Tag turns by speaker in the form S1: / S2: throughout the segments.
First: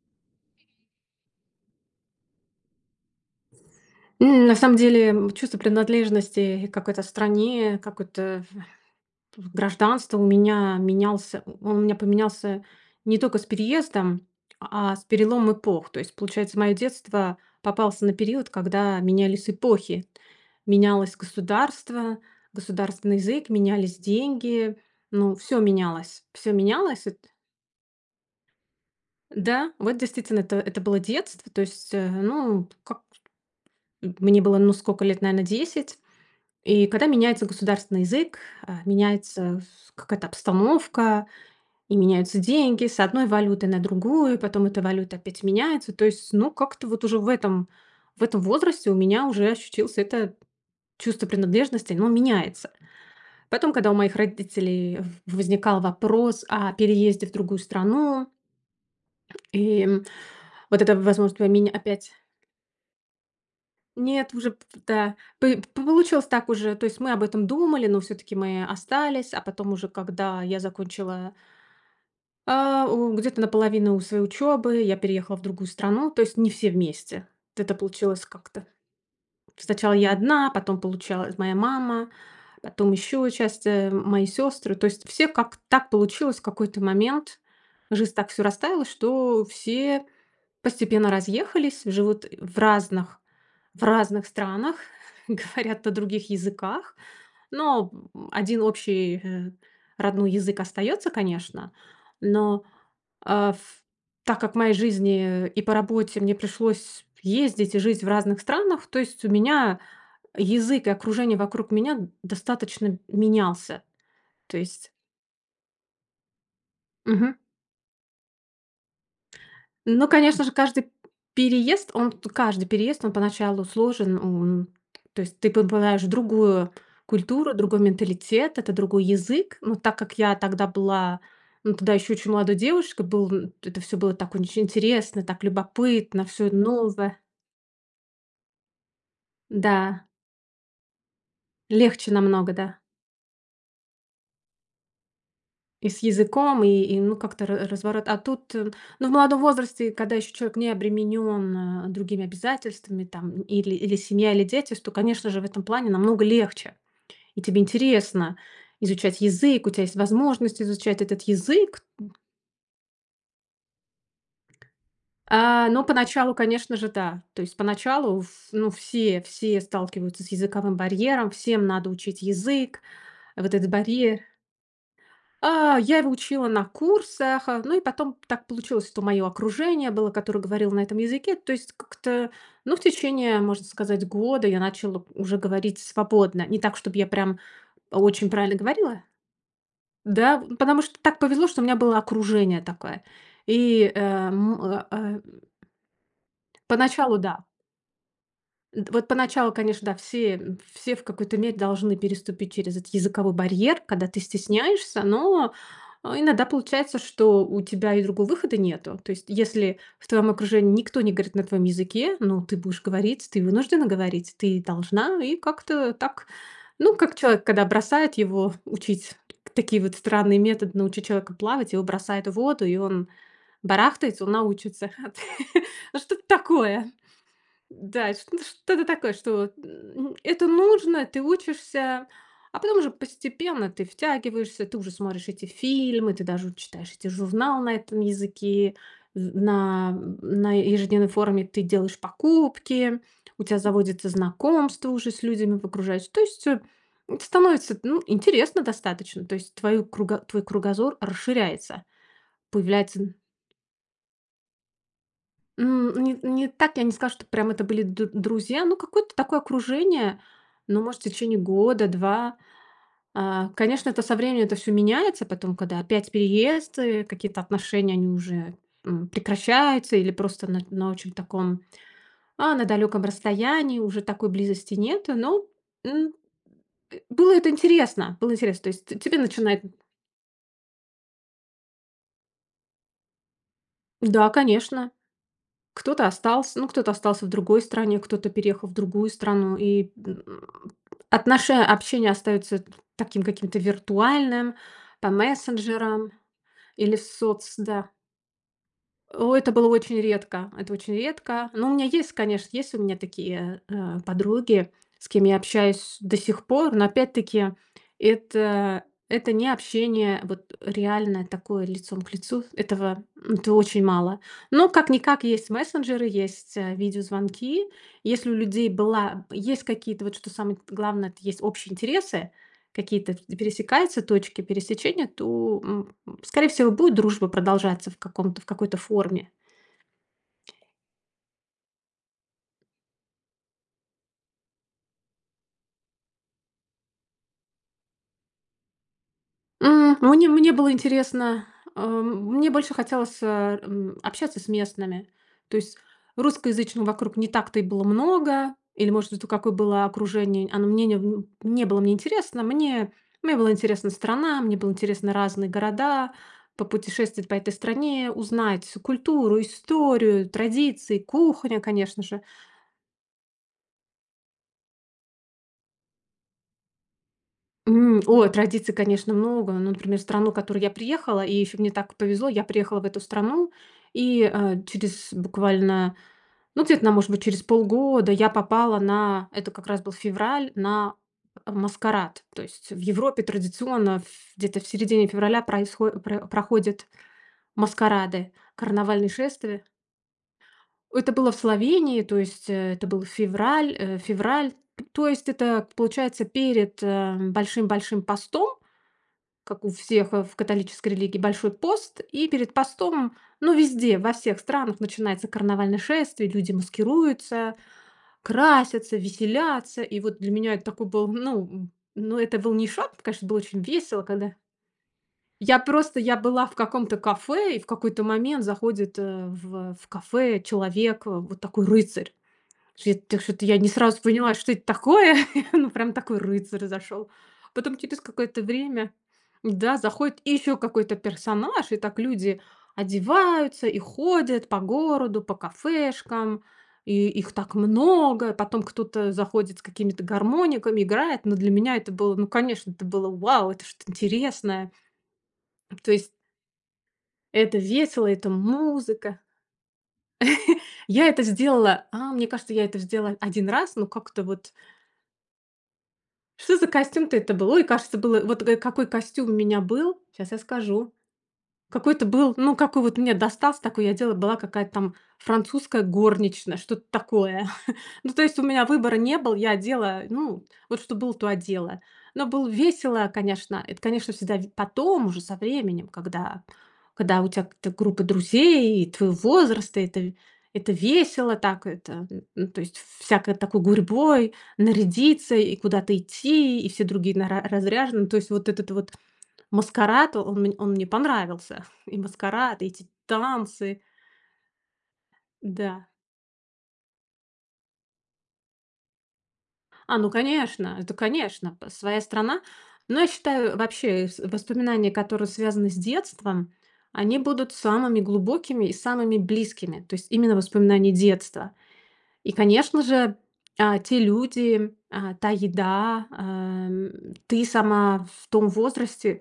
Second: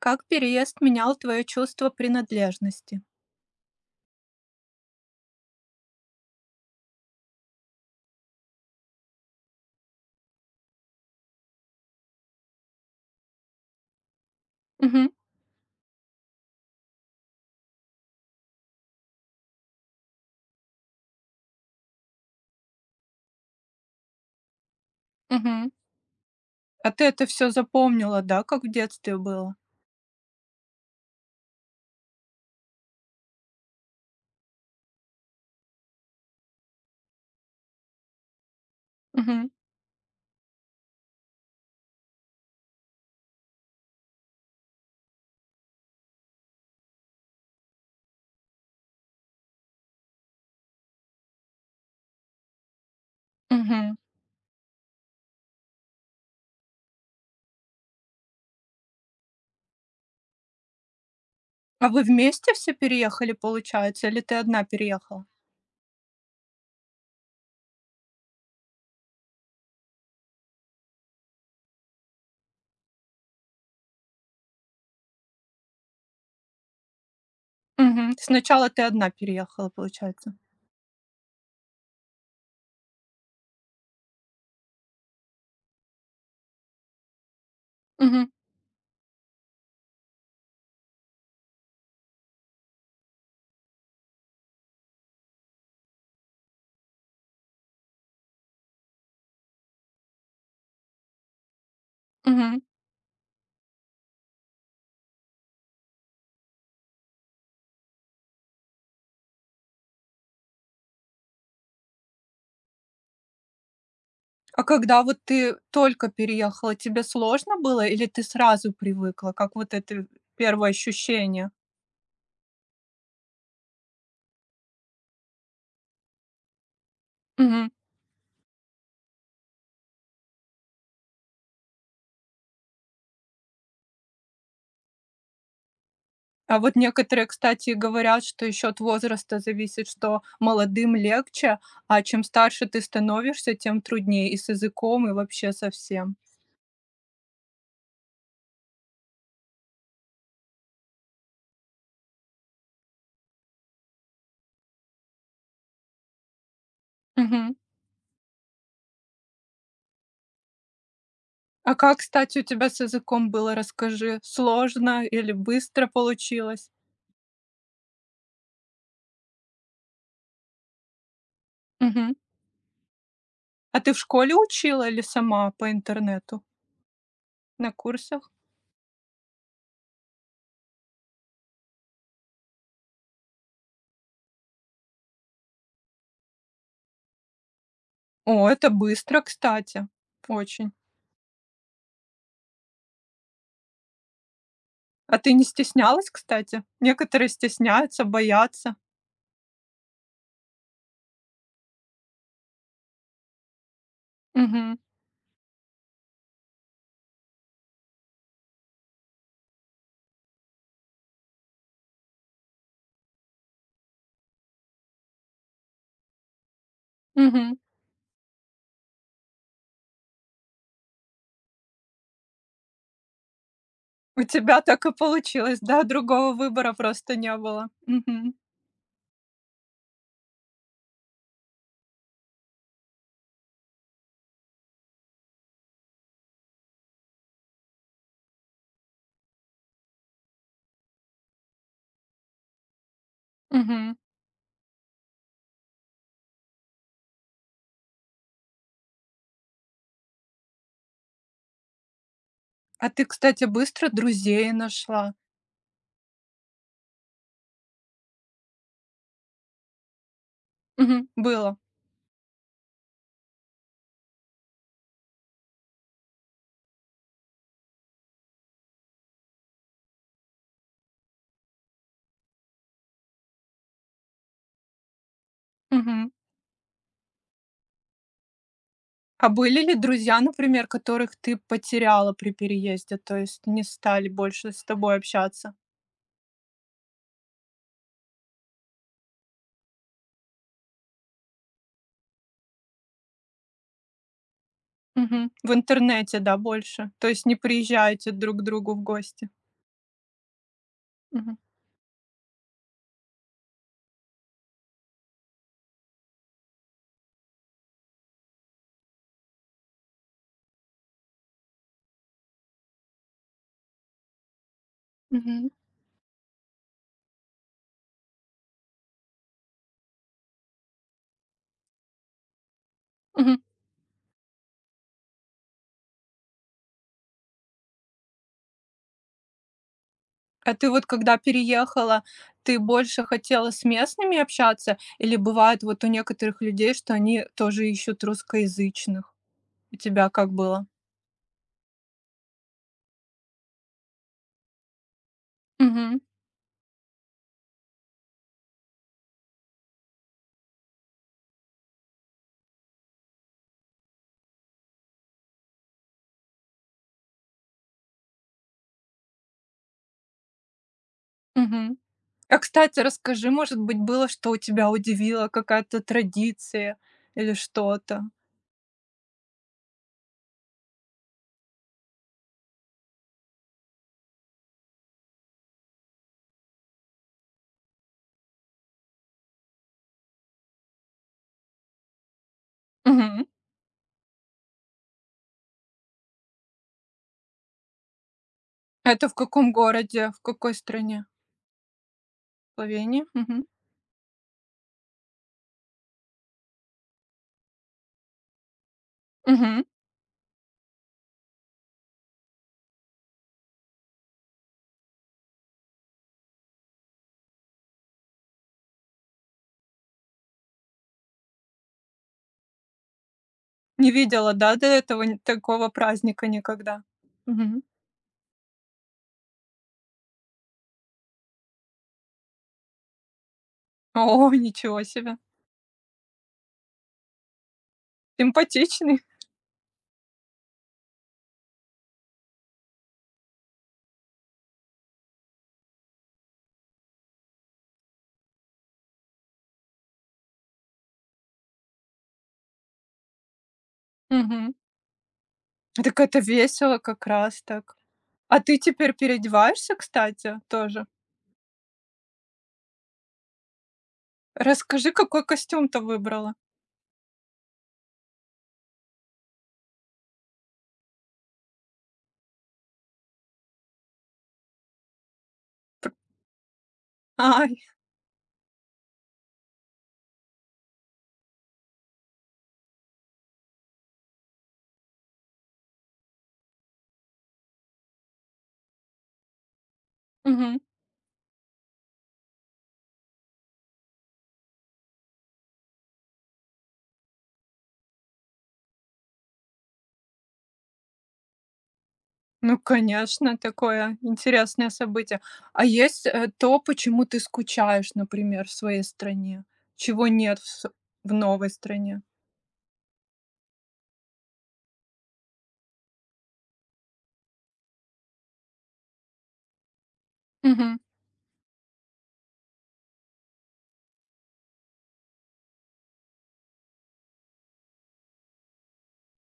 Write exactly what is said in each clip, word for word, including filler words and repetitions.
S1: Как переезд менял твое чувство принадлежности?
S2: М, на самом деле, чувство принадлежности к какой-то стране, какое-то гражданство у меня менялся он у меня поменялся не только с переездом, а с
S1: Мгм,
S2: перелом эпох. То есть, получается, мое детство попался на период, когда менялись эпохи. Менялось государство, государственный язык, менялись деньги. Ну, все
S1: мгм.
S2: менялось. Все
S1: А ты
S2: менялось.
S1: это
S2: Эт
S1: всё запомнила, да, как в детстве было?
S2: Да, вот действительно, это это было детство. То есть, э, ну, как мне было, ну, сколько лет, наверное, десять. И когда меняется государственный язык, а,
S1: Мгм,
S2: меняется с- какая-то обстановка, и меняются деньги с одной валюты на другую, потом эта валюта опять меняется. То есть, ну, как-то вот уже в этом, в этом возрасте у меня уже ощутился это чувство принадлежности, но меняется. Потом, когда у
S1: мгм.
S2: моих родителей в- возникал вопрос о переезде в другую страну, и м, вот эта возможность меня
S1: А вы
S2: опять.
S1: вместе все переехали, получается, или
S2: Нет,
S1: ты
S2: уже
S1: одна
S2: п да,
S1: переехала?
S2: п п получилось так уже. То есть мы об этом думали, но все таки мы остались. А потом уже, когда я закончила, а, у где-то наполовину у своей учебы, я переехала в другую страну, то есть не все вместе. Это
S1: Мгм.
S2: получилось как-то.
S1: Сначала ты одна переехала,
S2: Сначала я
S1: получается.
S2: одна, потом получалась моя мама, потом еще часть, э, мои сёстры. То есть все как так получилось в какой-то момент. Жизнь
S1: Мгм,
S2: так все расставилась, что все постепенно разъехались, живут в разных в разных странах, говорят на других языках, но один общий, э, родной язык остается, конечно.
S1: мгм.
S2: Но, а, в так как в моей жизни и по работе мне пришлось ездить и жить в разных странах, то есть у меня язык и окружение вокруг меня достаточно менялся. То
S1: А
S2: есть.
S1: когда вот ты только переехала, тебе
S2: Мгм.
S1: сложно было или ты сразу привыкла? Как вот это
S2: Ну, конечно же,
S1: первое
S2: каждый
S1: ощущение?
S2: переезд, он каждый переезд, он поначалу сложен. Он то есть ты попадаешь в другую культуру,
S1: Мгм.
S2: другой менталитет, это другой язык. Но так как я тогда была, ну, тогда еще очень молодой девушкой, был, м, это все было так очень интересно, так любопытно, все
S1: А вот
S2: новое.
S1: некоторые, кстати, говорят, что еще от возраста зависит,
S2: Да,
S1: что молодым легче, а
S2: легче
S1: чем
S2: намного,
S1: старше
S2: да.
S1: ты становишься, тем труднее и с языком, и вообще со
S2: И с
S1: всем.
S2: языком, и и, ну, как-то ра разворот. А тут, э, ну, в молодом возрасте, когда еще человек не обременен, э, другими обязательствами, там, или или семья, или дети, то, конечно же, в этом плане намного легче. И
S1: Мгм.
S2: тебе интересно изучать язык, у тебя есть возможность изучать этот
S1: А
S2: язык.
S1: как, кстати, у тебя с языком было, расскажи, сложно или
S2: А, но
S1: быстро
S2: поначалу,
S1: получилось?
S2: конечно же, да. То есть поначалу ф ну, все все сталкиваются с языковым барьером, всем надо
S1: Мгм.
S2: учить язык. Вот этот
S1: А ты в
S2: барьер.
S1: школе учила или сама по
S2: А, я его
S1: интернету
S2: учила на курсах, а,
S1: на
S2: ну и потом
S1: курсах?
S2: так получилось, что мое окружение было, которое говорило на этом языке. То есть как-то, ну, в течение, можно сказать, года я начала уже говорить свободно. Не так, чтобы я прям очень
S1: О,
S2: правильно
S1: это
S2: говорила.
S1: быстро, кстати,
S2: Да,
S1: очень.
S2: потому что так повезло, что у меня было окружение такое. И э, м, э,
S1: А
S2: э,
S1: ты не стеснялась, кстати?
S2: Поначалу,
S1: Некоторые
S2: да.
S1: стесняются, боятся.
S2: Д вот поначалу, конечно, да, все все в какой-то мере должны переступить через этот языковой барьер, когда ты
S1: Мгм.
S2: стесняешься, но а, иногда получается, что у тебя и другого выхода нету. То есть, если в твоем окружении никто не говорит на твоем языке, ну, ты будешь говорить, ты вынуждена говорить, ты должна, и как-то так, ну, как человек,
S1: Мгм.
S2: когда бросает его учить такие вот странные методы, научить человека плавать, его бросают в воду, и он
S1: У
S2: барахтается, он
S1: тебя так
S2: научится.
S1: и получилось, да?
S2: Ну, что-то
S1: Другого выбора
S2: такое.
S1: просто не было.
S2: Да,
S1: Мгм.
S2: что-то что-то такое, что, вот, м, это нужно, ты учишься, а потом уже постепенно ты втягиваешься, ты уже смотришь эти фильмы, ты даже читаешь эти журналы на этом языке, з на на ежедневной форме ты делаешь покупки, у тебя
S1: Мгм.
S2: заводится знакомство уже с людьми в окружающей. То есть, э, это становится, ну, интересно достаточно. То есть твою круго твой кругозор расширяется,
S1: А ты,
S2: появляется.
S1: кстати, быстро друзей нашла?
S2: М, не не так, я не скажу, что прям это были д друзья, ну, какое-то такое окружение, ну, может, в
S1: Мгм.
S2: течение
S1: Было.
S2: года, два. А, конечно, это со временем это все меняется, потом, когда опять переезд, э, какие-то отношения, они уже м, прекращаются или просто на на очень таком а, на далеком расстоянии, уже такой близости нет. Но
S1: Мгм.
S2: м, э, было это интересно, было интересно. То есть т тебе
S1: А
S2: начинает.
S1: были ли друзья, например, которых ты потеряла при переезде, то есть не стали
S2: Да,
S1: больше с
S2: конечно.
S1: тобой общаться?
S2: Кто-то остался, ну, кто-то остался в другой стране, кто-то переехал в другую страну, и м, отноше общение остается таким каким-то виртуальным, по
S1: Мгм. В
S2: мессенджерам
S1: интернете, да, больше?
S2: или в
S1: То есть не
S2: соц да.
S1: приезжаете друг к другу в гости?
S2: О, это было очень редко, это очень
S1: Мгм.
S2: редко. Но у меня есть, конечно, есть у меня такие, э, подруги, с кем я общаюсь до сих пор, но опять-таки это это не общение вот реальное такое лицом к лицу. Этого м, это очень мало. Но как-никак есть
S1: Мгм.
S2: мессенджеры, есть, э, видеозвонки. Если у людей была есть какие-то, вот что самое главное, это есть общие интересы, какие-то
S1: Мгм.
S2: пересекаются точки пересечения, то м, скорее всего, будет дружба продолжаться в каком-то в какой-то форме.
S1: А ты вот когда переехала, ты больше хотела с местными общаться или бывает вот у некоторых людей, что они тоже ищут русскоязычных? У
S2: М,
S1: тебя
S2: ну, мне
S1: как
S2: мне
S1: было?
S2: было интересно, эм, мне больше хотелось, э, м, общаться с местными. То есть
S1: Мгм,
S2: русскоязычных вокруг не так-то и было много, или, может быть, у какое было окружение, оно мне не в не было мне интересно. Мне мне была интересна страна, мне было интересно разные города, попутешествовать по этой стране, узнать культуру, историю, традиции, кухня,
S1: мгм.
S2: конечно же.
S1: А, кстати, расскажи, может быть, было, что у тебя удивило, какая-то традиция или
S2: М,
S1: что-то?
S2: ой, традиций, конечно, много. Ну, например, страну, в которую я приехала, и еще мне так повезло, я приехала в эту страну, и э, через буквально, ну, где-то, на может быть, через полгода я попала на, это как раз был февраль, на э, маскарад. То есть в Европе
S1: Мгм.
S2: традиционно в- где-то в середине февраля происхо- про- проходят маскарады,
S1: Это
S2: карнавальные
S1: в каком
S2: шествия.
S1: городе, в какой стране?
S2: Это было в Словении, то есть
S1: В
S2: э, это был
S1: Словении? Мгм,
S2: февраль, э, февраль, то есть это получается перед э, большим-большим постом,
S1: мгм.
S2: как у всех, э, в католической религии, Большой пост. И перед постом, ну, везде, во всех странах начинается карнавальное шествие, люди маскируются, красятся, веселятся. И вот для меня это такой был, ну, м, ну, это был не шок, конечно, было очень
S1: Не
S2: весело, когда
S1: видела, да, до этого н
S2: я
S1: такого
S2: просто, я
S1: праздника
S2: была в
S1: никогда?
S2: каком-то кафе, и
S1: Мгм.
S2: в какой-то момент заходит э, в, в кафе человек, э, вот такой рыцарь. Я так Что-то я не
S1: О,
S2: сразу поняла, что это
S1: ничего
S2: такое.
S1: себе,
S2: Ну, прям такой рыцарь зашел. Потом через какое-то время,
S1: симпатичный.
S2: да, заходит еще какой-то персонаж, и так люди одеваются и ходят по городу, по кафешкам, и их так много. Потом кто-то заходит с какими-то гармониками, играет. Но для меня это было, ну, конечно, это было вау, это что-то
S1: Мгм.
S2: интересное. То
S1: Так
S2: есть
S1: это весело как раз
S2: это
S1: так.
S2: весело, это
S1: А ты теперь
S2: музыка.
S1: переодеваешься, кстати, тоже?
S2: Я это сделала, а, мне кажется, я это сделала один раз, но как-то вот.
S1: Расскажи, какой костюм ты выбрала?
S2: Что за костюм-то это был? Ой, кажется, было вот г какой костюм у меня был, сейчас я скажу. Какой-то был, ну, какой вот мне достался, такой я одела, была какая-то там французская горничная, что-то такое.
S1: Ай,
S2: Ну, то есть у меня выбора не был, я одела, ну, вот что было, то одела. Но было весело, конечно. Это, конечно, всегда ви- потом, уже со временем, когда, когда у тебя какая-то группа друзей, и твоего возраста, это,
S1: мгм.
S2: это весело так, это, ну, то есть всякой такой гурьбой, нарядиться и куда-то идти, и все другие нара- разряжены. То есть вот этот вот маскарад, он, мне- он мне понравился. И
S1: Ну,
S2: маскарад, и эти
S1: конечно,
S2: танцы,
S1: такое интересное событие. А
S2: да.
S1: есть, э, то, почему ты скучаешь, например, в своей стране?
S2: А,
S1: Чего
S2: ну
S1: нет в с
S2: конечно, это
S1: в новой
S2: конечно, п своя
S1: стране?
S2: страна. Но я считаю, вообще, с воспоминания, которые связаны с детством, они будут самыми глубокими и самыми близкими. То есть именно
S1: Мгм.
S2: воспоминания детства. И, конечно же, а, те люди, а, та еда, ам, ты сама в том возрасте,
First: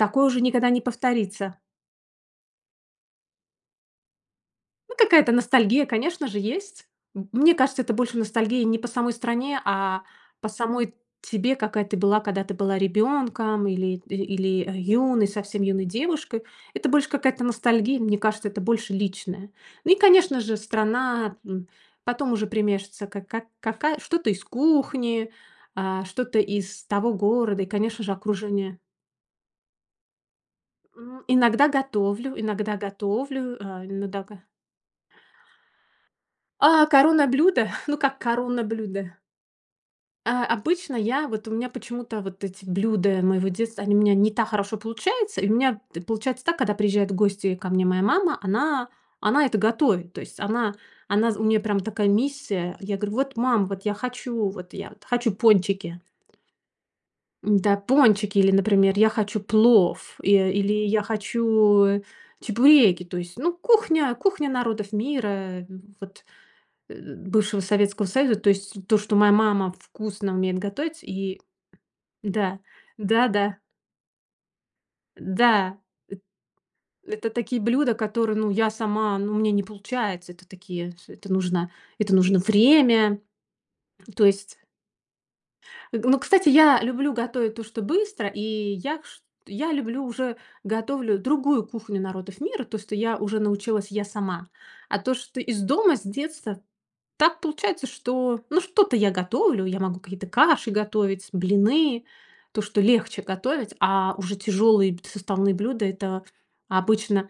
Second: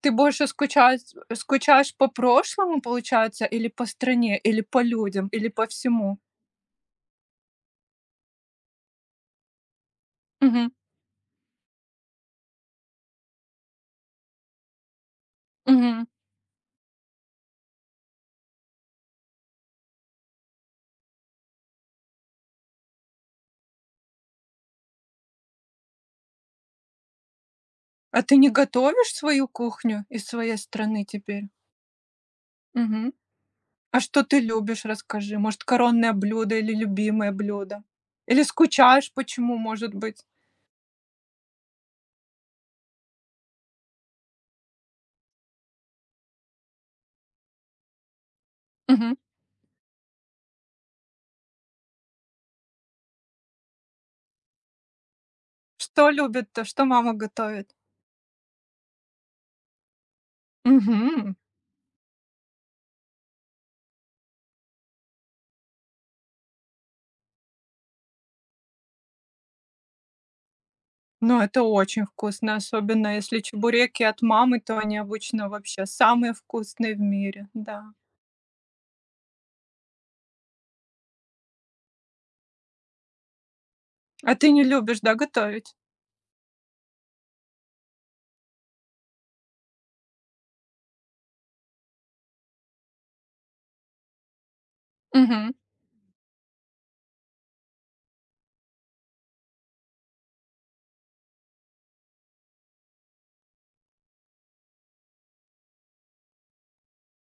S1: Ты
S2: уже
S1: больше
S2: никогда не
S1: скучаешь,
S2: повторится.
S1: скучаешь по прошлому, получается, или по стране, или по
S2: Ну,
S1: людям,
S2: какая-то
S1: или по
S2: ностальгия,
S1: всему?
S2: конечно же, есть. М, Мне кажется, это больше ностальгия не по самой стране, а по
S1: Мгм.
S2: самой тебе, какая ты была, когда ты была ребенком или, и- или э, юной, совсем юной
S1: Мгм.
S2: девушкой. Это больше какая-то ностальгия, мне кажется, это больше личное. Ну и, конечно же, страна, м, потом уже примешивается как, как, какая, что-то из кухни, а, что-то из того города и, конечно же,
S1: А ты не
S2: окружение.
S1: готовишь свою кухню из своей страны
S2: М,
S1: теперь?
S2: Иногда готовлю, иногда
S1: Мгм.
S2: готовлю, а,
S1: А что
S2: иногда.
S1: ты любишь, расскажи? Может, коронное блюдо
S2: А,
S1: или
S2: корона
S1: любимое
S2: блюда?
S1: блюдо?
S2: Ну, как
S1: Или
S2: корона
S1: скучаешь
S2: блюда?
S1: почему, может быть?
S2: А, обычно я вот у меня почему-то вот эти блюда моего детства, они у меня не так хорошо получаются. И у меня т- получается так, когда приезжают гости ко мне моя мама, она,
S1: Мгм.
S2: она это готовит. То есть она, она, у нее прям такая миссия. Я говорю, вот, мам, вот я хочу, вот я вот хочу пончики.
S1: Что любит-то? Что мама готовит?
S2: Да, пончики, или, например, я хочу плов, и- или я
S1: Мгм.
S2: хочу чебуреки. То есть, ну, кухня, кухня народов мира, э, вот э, бывшего Советского Союза, то есть то, что моя мама вкусно умеет готовить. И
S1: Ну, это очень вкусно,
S2: да,
S1: особенно если
S2: да-да,
S1: чебуреки от мамы, то они
S2: да,
S1: обычно
S2: да,
S1: вообще самые вкусные в
S2: это
S1: мире,
S2: такие
S1: да.
S2: блюда, которые, ну, я сама, ну, мне не получается. Это такие, с- это нужно, это нужно время. То
S1: А ты
S2: есть,
S1: не любишь, да, готовить?
S2: э, ну, кстати, я люблю готовить то, что быстро, и я ш- я люблю уже готовлю другую кухню народов мира, то, что я уже научилась я сама. А то, что
S1: Мгм.
S2: из дома, с детства. Так получается, что, ну, что-то я готовлю, я могу какие-то каши готовить, блины, то, что легче готовить, а уже тяжелые б- составные блюда это обычно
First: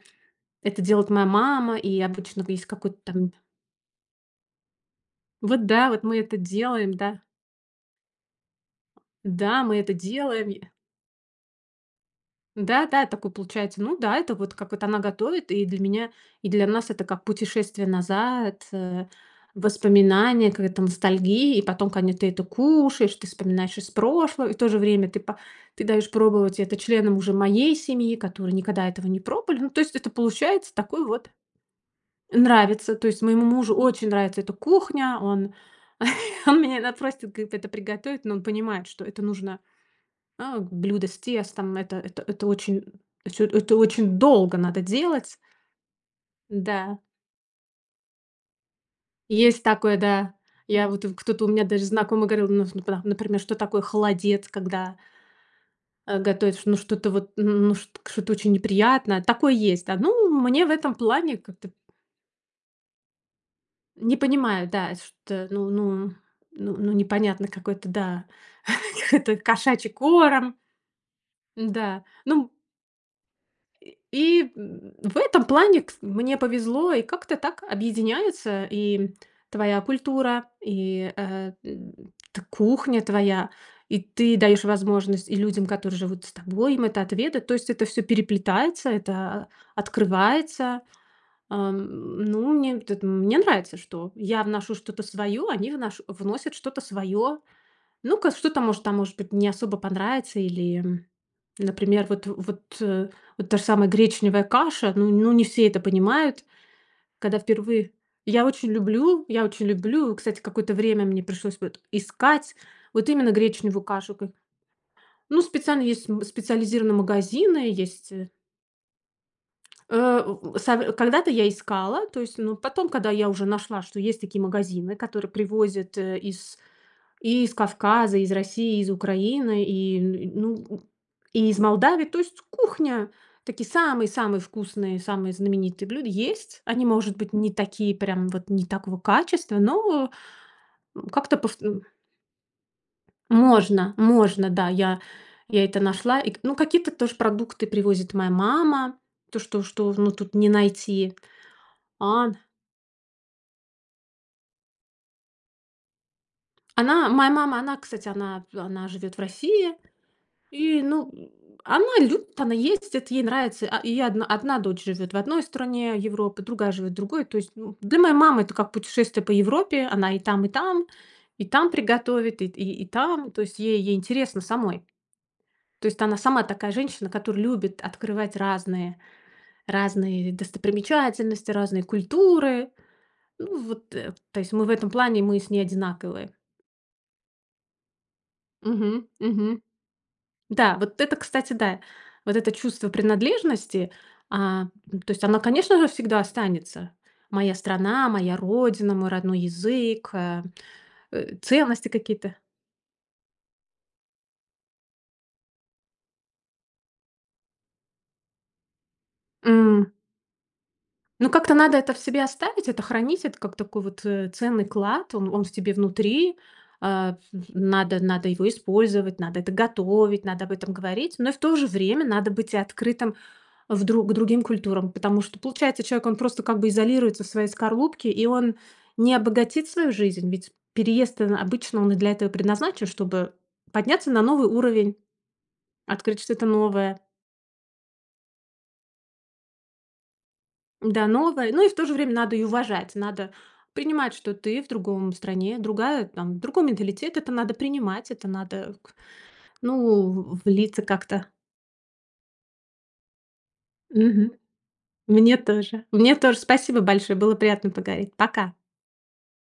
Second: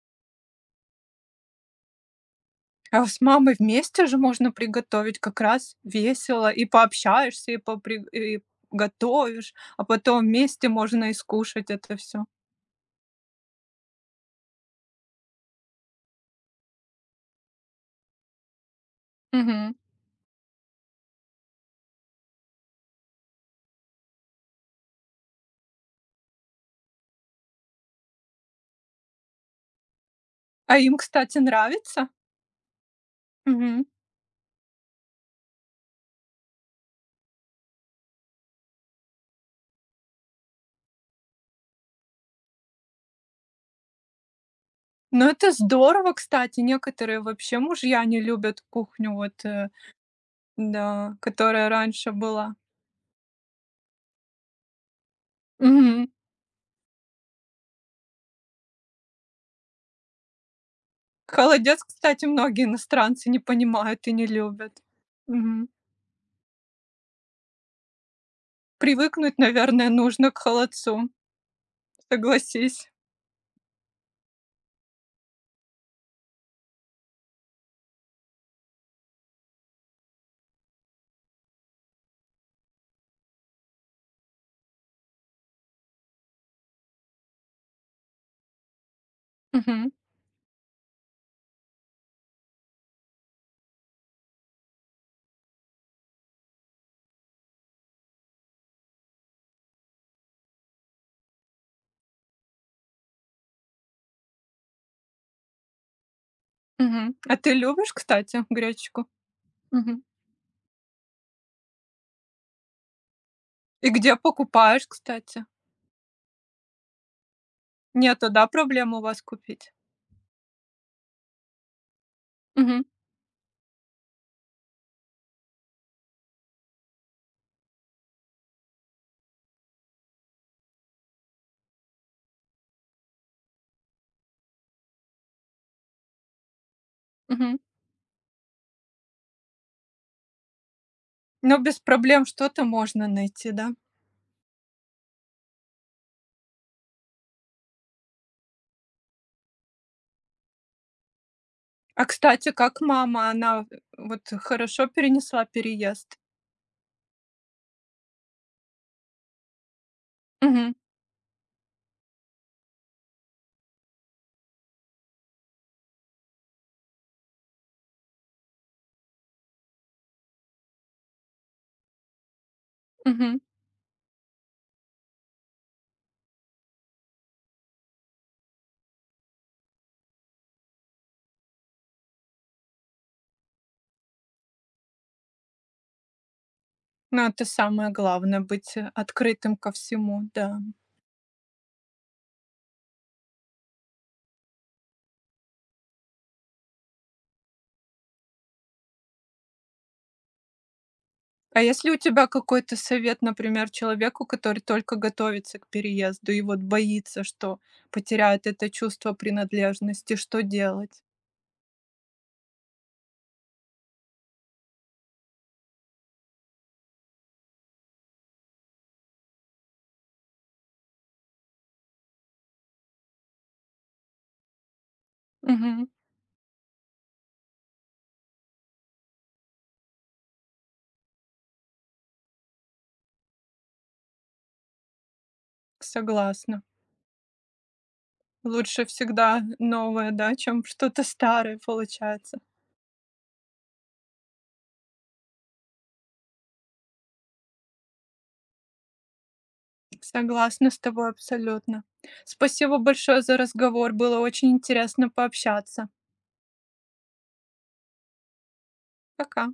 S2: это делает моя мама, и обычно есть какой-то
S1: А с
S2: там,
S1: мамой вместе же можно приготовить, как
S2: вот
S1: раз
S2: да, вот мы это
S1: весело, и
S2: делаем, да,
S1: пообщаешься, и попри и готовишь,
S2: да, мы
S1: а
S2: это
S1: потом
S2: делаем,
S1: вместе можно и скушать это все.
S2: да-да, такой получается. Ну да, это вот как вот она готовит, и для меня, и для нас это как путешествие назад, э,
S1: Мгм.
S2: воспоминания, какая-то ностальгия, и потом, конечно, ты это кушаешь, ты вспоминаешь из прошлого, и в то же время ты, по- ты даешь пробовать это членам уже моей семьи, которые никогда этого не пробовали. Ну, то есть это получается
S1: А им,
S2: такой вот
S1: кстати, нравится?
S2: нравится. То есть моему мужу
S1: Мгм.
S2: очень нравится эта кухня, он, он меня иногда просит говорит, это приготовить, но он понимает, что это нужно а, блюда с тестом- это это это очень это это очень долго надо
S1: Ну,
S2: делать.
S1: это здорово, кстати.
S2: Да,
S1: Некоторые вообще мужья не любят кухню, вот,
S2: есть
S1: э,
S2: такое, да. Я вот э,
S1: да,
S2: кто-то у меня
S1: которая
S2: даже
S1: раньше
S2: знакомый говорил,
S1: была.
S2: ну, напра например, что такое холодец, когда,
S1: Мгм.
S2: э, готовишь, ну, что-то вот, ну, что что-то очень неприятное. Такое есть, да. Ну, мне в этом плане как-то
S1: Холодец, кстати, многие иностранцы не понимают и
S2: не
S1: не
S2: понимаю,
S1: любят.
S2: да, что,
S1: Мгм.
S2: ну ну ну ну непонятно какой-то, да, какой-то
S1: Привыкнуть,
S2: кошачий
S1: наверное, нужно к
S2: корм.
S1: холодцу,
S2: Да, ну
S1: согласись.
S2: и в этом плане кс мне повезло, и как-то так объединяются и твоя культура, и, э, м, т кухня твоя, и ты даешь возможность и людям, которые живут с тобой, им это отведать. То есть это все переплетается, это
S1: Мгм.
S2: открывается. Ам, ну, мне вот мне нравится, что я вношу что-то свое, они внош вносят что-то свое. Ну-ка, что-то, может, там, может быть, не особо понравится или например, вот вот, э, вот та же самая гречневая каша, ну ну не все это понимают,
S1: Мгм. А
S2: когда
S1: ты любишь,
S2: впервые.
S1: кстати,
S2: Я очень
S1: гречку?
S2: люблю, я очень
S1: Мгм.
S2: люблю, кстати, какое-то время мне пришлось вот искать вот именно гречневую
S1: И
S2: кашу.
S1: где
S2: Как
S1: покупаешь,
S2: ну,
S1: кстати?
S2: специально есть м специализированные магазины, есть, э,
S1: Нету, да, проблем у вас купить?
S2: э, в сав когда-то я искала, то есть, ну,
S1: Мгм,
S2: потом, когда я уже нашла, что есть такие магазины, которые привозят, э, из и из Кавказа, из России, из Украины, и, н ну, и из Молдавии. То есть кухня, такие самые-самые вкусные, самые знаменитые блюда есть. Они, может быть, не
S1: мгм.
S2: такие прям вот не такого качества, но, м, как-то
S1: Но
S2: повт
S1: без
S2: м,
S1: проблем что-то можно найти, да?
S2: можно, можно, да. Я я это нашла. И, ну, какие-то тоже продукты привозит моя мама, то, что что, ну, тут не найти.
S1: А,
S2: А,
S1: кстати, как мама, она э, вот хорошо перенесла переезд?
S2: она моя мама, она, кстати, она она живет в России,
S1: Мгм,
S2: и, ну, она любит, она ездит, ей нравится. А, и одна, одна дочь живет в одной стране Европы, другая живет в другой. То есть ну, для моей мамы это как путешествие по Европе. Она и там, и там, и там приготовит, и, и, и там.
S1: мгм.
S2: То есть ей, ей интересно самой. То есть она сама такая женщина, которая любит открывать разные, разные достопримечательности, разные культуры. Ну, вот, э, то есть мы в этом плане, мы с ней одинаковые.
S1: Ну, это самое главное — быть, э,
S2: Мгм,
S1: открытым
S2: мгм.
S1: ко всему, да.
S2: Да, вот это, кстати, да. Вот это чувство принадлежности, а, м, то есть оно, конечно же, всегда останется. Моя страна, моя родина, мой родной язык, э, э,
S1: А
S2: ценности
S1: если у тебя
S2: какие-то.
S1: какой-то совет, например, человеку, который только готовится к переезду и вот боится, что потеряет это чувство
S2: М,
S1: принадлежности, что делать?
S2: ну, как-то надо это в себе оставить, это хранить, это как такой вот, э, ценный клад, он он в тебе внутри. А, м, надо надо его использовать, надо это готовить, надо об этом говорить, но и в то же время надо быть и открытым в дру к другим культурам. Потому что, получается,
S1: Мгм.
S2: человек, он просто как бы изолируется в своей скорлупке, и он не обогатит свою жизнь. Ведь переезд, он обычно он и для этого предназначен, чтобы подняться на новый уровень, открыть что-то
S1: Согласна.
S2: новое.
S1: Лучше всегда новое, да, чем что-то
S2: Да, новое.
S1: старое
S2: Ну и в то же время надо
S1: получается.
S2: и уважать. Надо принимать, что ты в другом стране, другая, там, другой менталитет. Это надо принимать, это надо, к ну,
S1: Согласна с
S2: влиться
S1: тобой
S2: как-то.
S1: абсолютно. Спасибо большое за разговор. Было
S2: Мгм.
S1: очень интересно
S2: Мне тоже.
S1: пообщаться.
S2: Мне тоже. Спасибо большое. Было приятно поговорить. Пока.
S1: Пока.